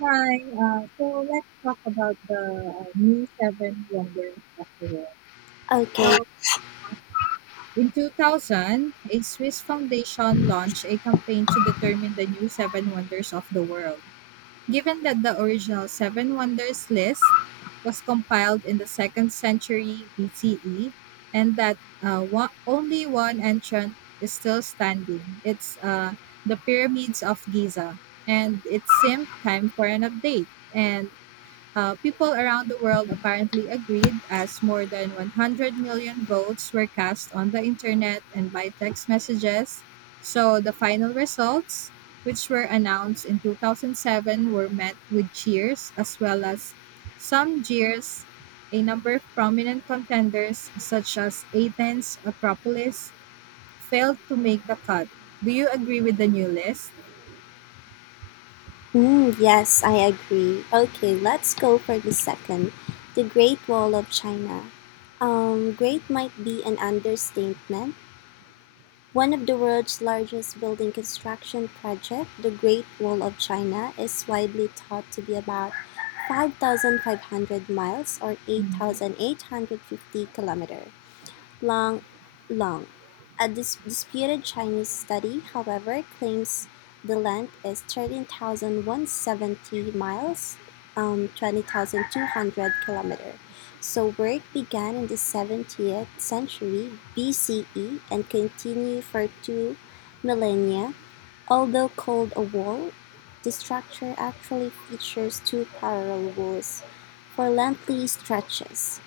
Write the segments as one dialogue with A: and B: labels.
A: Hi, so let's talk about the new seven wonders of the world.
B: Okay.
A: So, in 2000, a Swiss foundation launched a campaign to determine the new seven wonders of the world. Given that the original seven wonders list was compiled in the second century BCE and that only one entrant is still standing, it's the pyramids of Giza, and it seemed time for an update. And people around the world apparently agreed, as more than 100 million votes were cast on the internet and by text messages. So the final results, which were announced in 2007, were met with cheers as well as some jeers. A number of prominent contenders, such as Athens, Acropolis, failed to make the cut. Do you agree with the new list?
B: Mm, yes, I agree. Okay, let's go for the second. The Great Wall of China. Great might be an understatement. One of the world's largest building construction project, the Great Wall of China, is widely thought to be about 5,500 miles or 8,850 kilometers. Lang Long, a disputed Chinese study, however, claims the length is 13,170 miles, 20,200 kilometers. So work began in the 70th century BCE and continued for two millennia. Although called a wall, the structure actually features two parallel walls for lengthy stretches.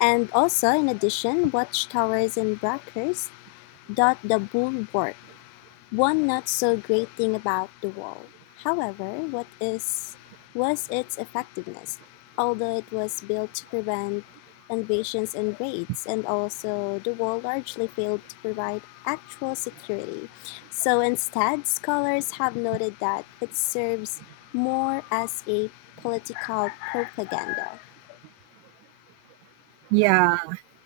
B: And also, in addition, watchtowers and breakers dot the bulwark, one not so great thing about the wall. However, what is was its effectiveness? Although it was built to prevent invasions and raids, and also the wall largely failed to provide actual security. So instead, scholars have noted that it serves more as a political propaganda.
A: Yeah,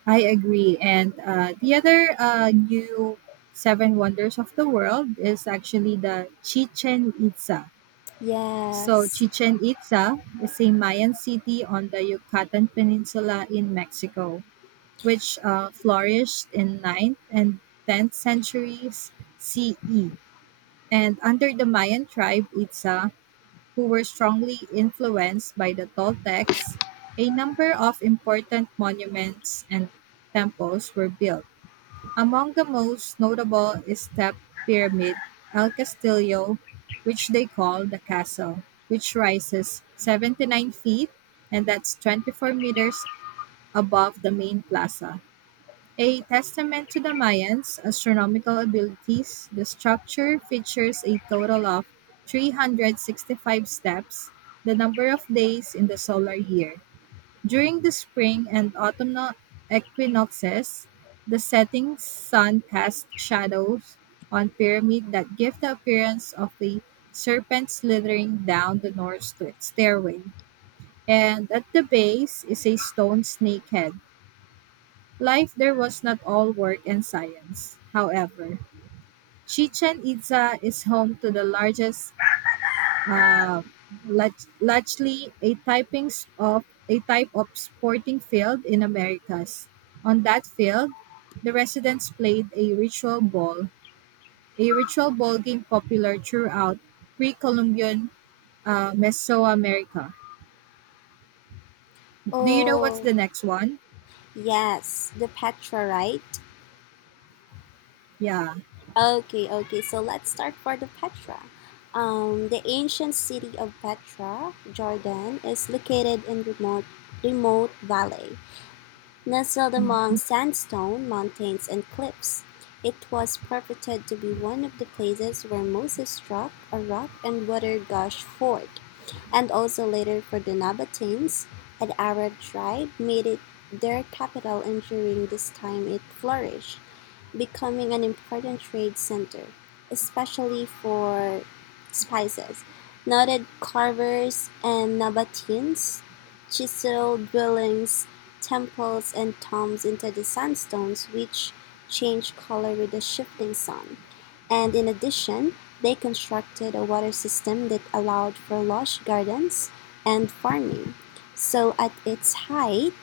A: I agree. And the other new seven wonders of the world is actually the Chichen Itza. So,
B: Yes.
A: Chichen Itza is a Mayan city on the Yucatan Peninsula in Mexico, which flourished in ninth and 10th centuries CE. And under the Mayan tribe Itza, who were strongly influenced by the Toltecs, a number of important monuments and temples were built. Among the most notable is the pyramid El Castillo, which they call the castle, which rises 79 feet, and that's 24 meters, above the main plaza. A testament to the Mayans' astronomical abilities, the structure features a total of 365 steps, the number of days in the solar year. During the spring and autumnal equinoxes, the setting sun casts shadows on pyramid that give the appearance of a serpent slithering down the stairway. And at the base is a stone snakehead. Life there was not all work and science, however. Chichen Itza is home to the largest, uh, largely a typings of a type of sporting field in Americas. On that field, the residents played a ritual ball game popular throughout pre-Columbian Mesoamerica. Do you know what's
B: Oh,
A: the next one?
B: yes, the Petra, right?
A: Yeah.
B: Okay, okay. So let's start for the Petra. The ancient city of Petra, Jordan, is located in remote valley. Nestled among sandstone mountains and cliffs, it was purported to be one of the places where Moses struck a rock and water gushed forth, and also later for the Nabateans, an Arab tribe, made it their capital, and during this time it flourished, becoming an important trade center, especially for spices. Noted carvers and Nabateans chiseled dwellings, temples, and tombs into the sandstones, which change color with the shifting sun. And in addition, they constructed a water system that allowed for lush gardens and farming. So at its height,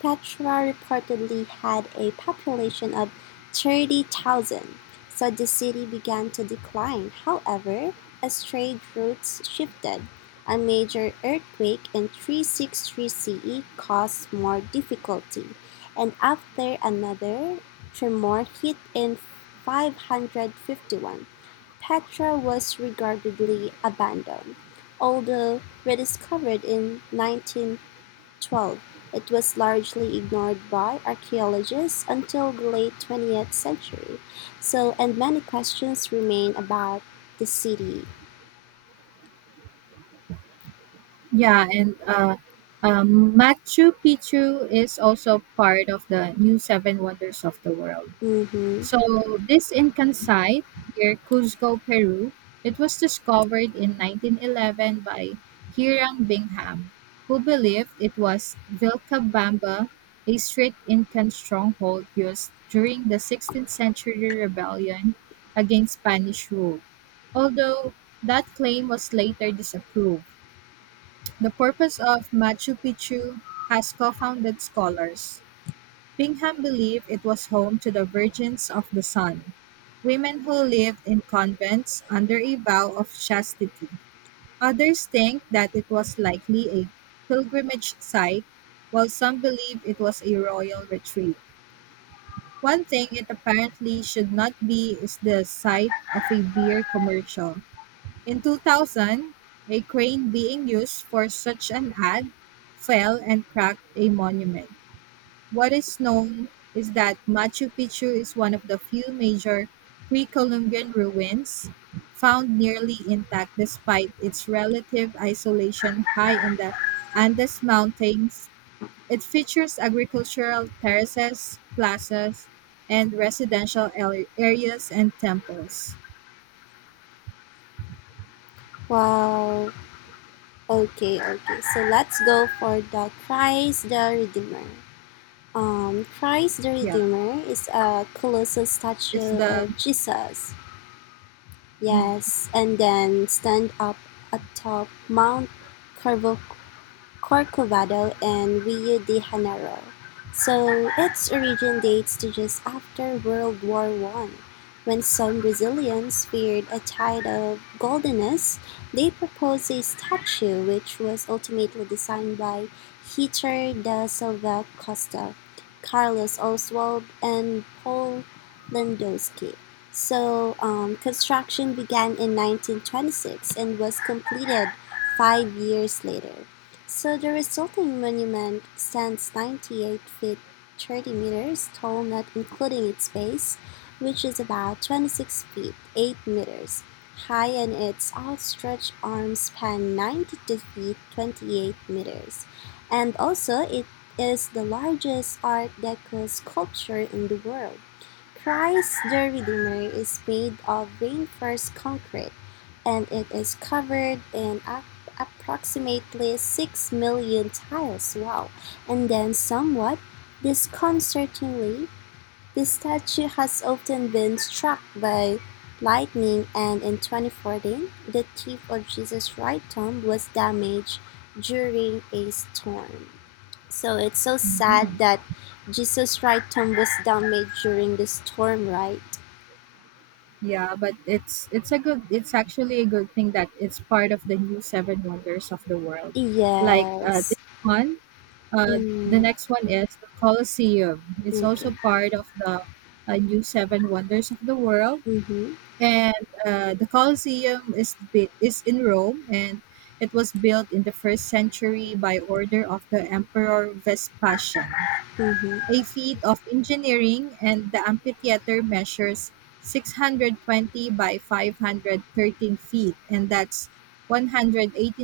B: Petra reportedly had a population of 30,000. So the city began to decline. However, as trade routes shifted, a major earthquake in 363 CE caused more difficulty, and after another tremor hit in 551, Petra was regrettably abandoned. Although rediscovered in 1912, it was largely ignored by archaeologists until the late 20th century. So, and many questions remain about the city.
A: Yeah, and Machu Picchu is also part of the new seven wonders of the world.
B: Mm-hmm.
A: So this Incan site near Cuzco, Peru, it was discovered in 1911 by Hiram Bingham, who believed it was Vilcabamba, a strict Incan stronghold used during the 16th century rebellion against Spanish rule. Although that claim was later disapproved. The purpose of Machu Picchu has confounded scholars. Bingham believed it was home to the Virgins of the Sun, women who lived in convents under a vow of chastity. Others think that it was likely a pilgrimage site, while some believe it was a royal retreat. One thing it apparently should not be is the site of a beer commercial. In 2000, a crane being used for such an ad fell and cracked a monument. What is known is that Machu Picchu is one of the few major pre Columbian ruins found nearly intact despite its relative isolation high in the Andes Mountains. It features agricultural terraces, plazas, and areas and temples.
B: Wow. Okay, okay. So let's go for the Christ the Redeemer. Christ the
A: Yeah,
B: Redeemer is a colossal
A: it's
B: statue
A: the.
B: of Jesus. Yes, and then stand up atop Mount Carvocrol Corcovado and Rio de Janeiro, so its origin dates to just after World War One. When some Brazilians feared a tide of goldenness, they proposed a statue which was ultimately designed by Heitor da Silva Costa, Carlos Oswald, and Paul Landowski. So construction began in 1926 and was completed 5 years later. So the resulting monument stands 98 feet, 30 meters tall, not including its base, which is about 26 feet, 8 meters high, and its outstretched arms span 92 feet, 28 meters. And also, it is the largest Art Deco sculpture in the world. Christ the Redeemer is made of reinforced concrete and it is covered in approximately 6 million tiles. Wow. And then, somewhat disconcertingly, the statue has often been struck by lightning, and in 2014, the tip of Jesus' right thumb was damaged during a storm. So it's so sad
A: Mhm.
B: that Jesus' right thumb was damaged during the storm, right?
A: Yeah, but it's a good it's actually a good thing that it's part of the new seven wonders of the world. Like
B: Yes.
A: this one, the
B: Mm,
A: next one is the Colosseum. It's
B: okay.
A: also part of the new seven wonders of the world,
B: Mm-hmm.
A: and the Colosseum is in Rome, and it was built in the first century by order of the Emperor Vespasian.
B: Mm-hmm.
A: A feat of engineering, and the amphitheater measures 620 by 513 feet, and that's 189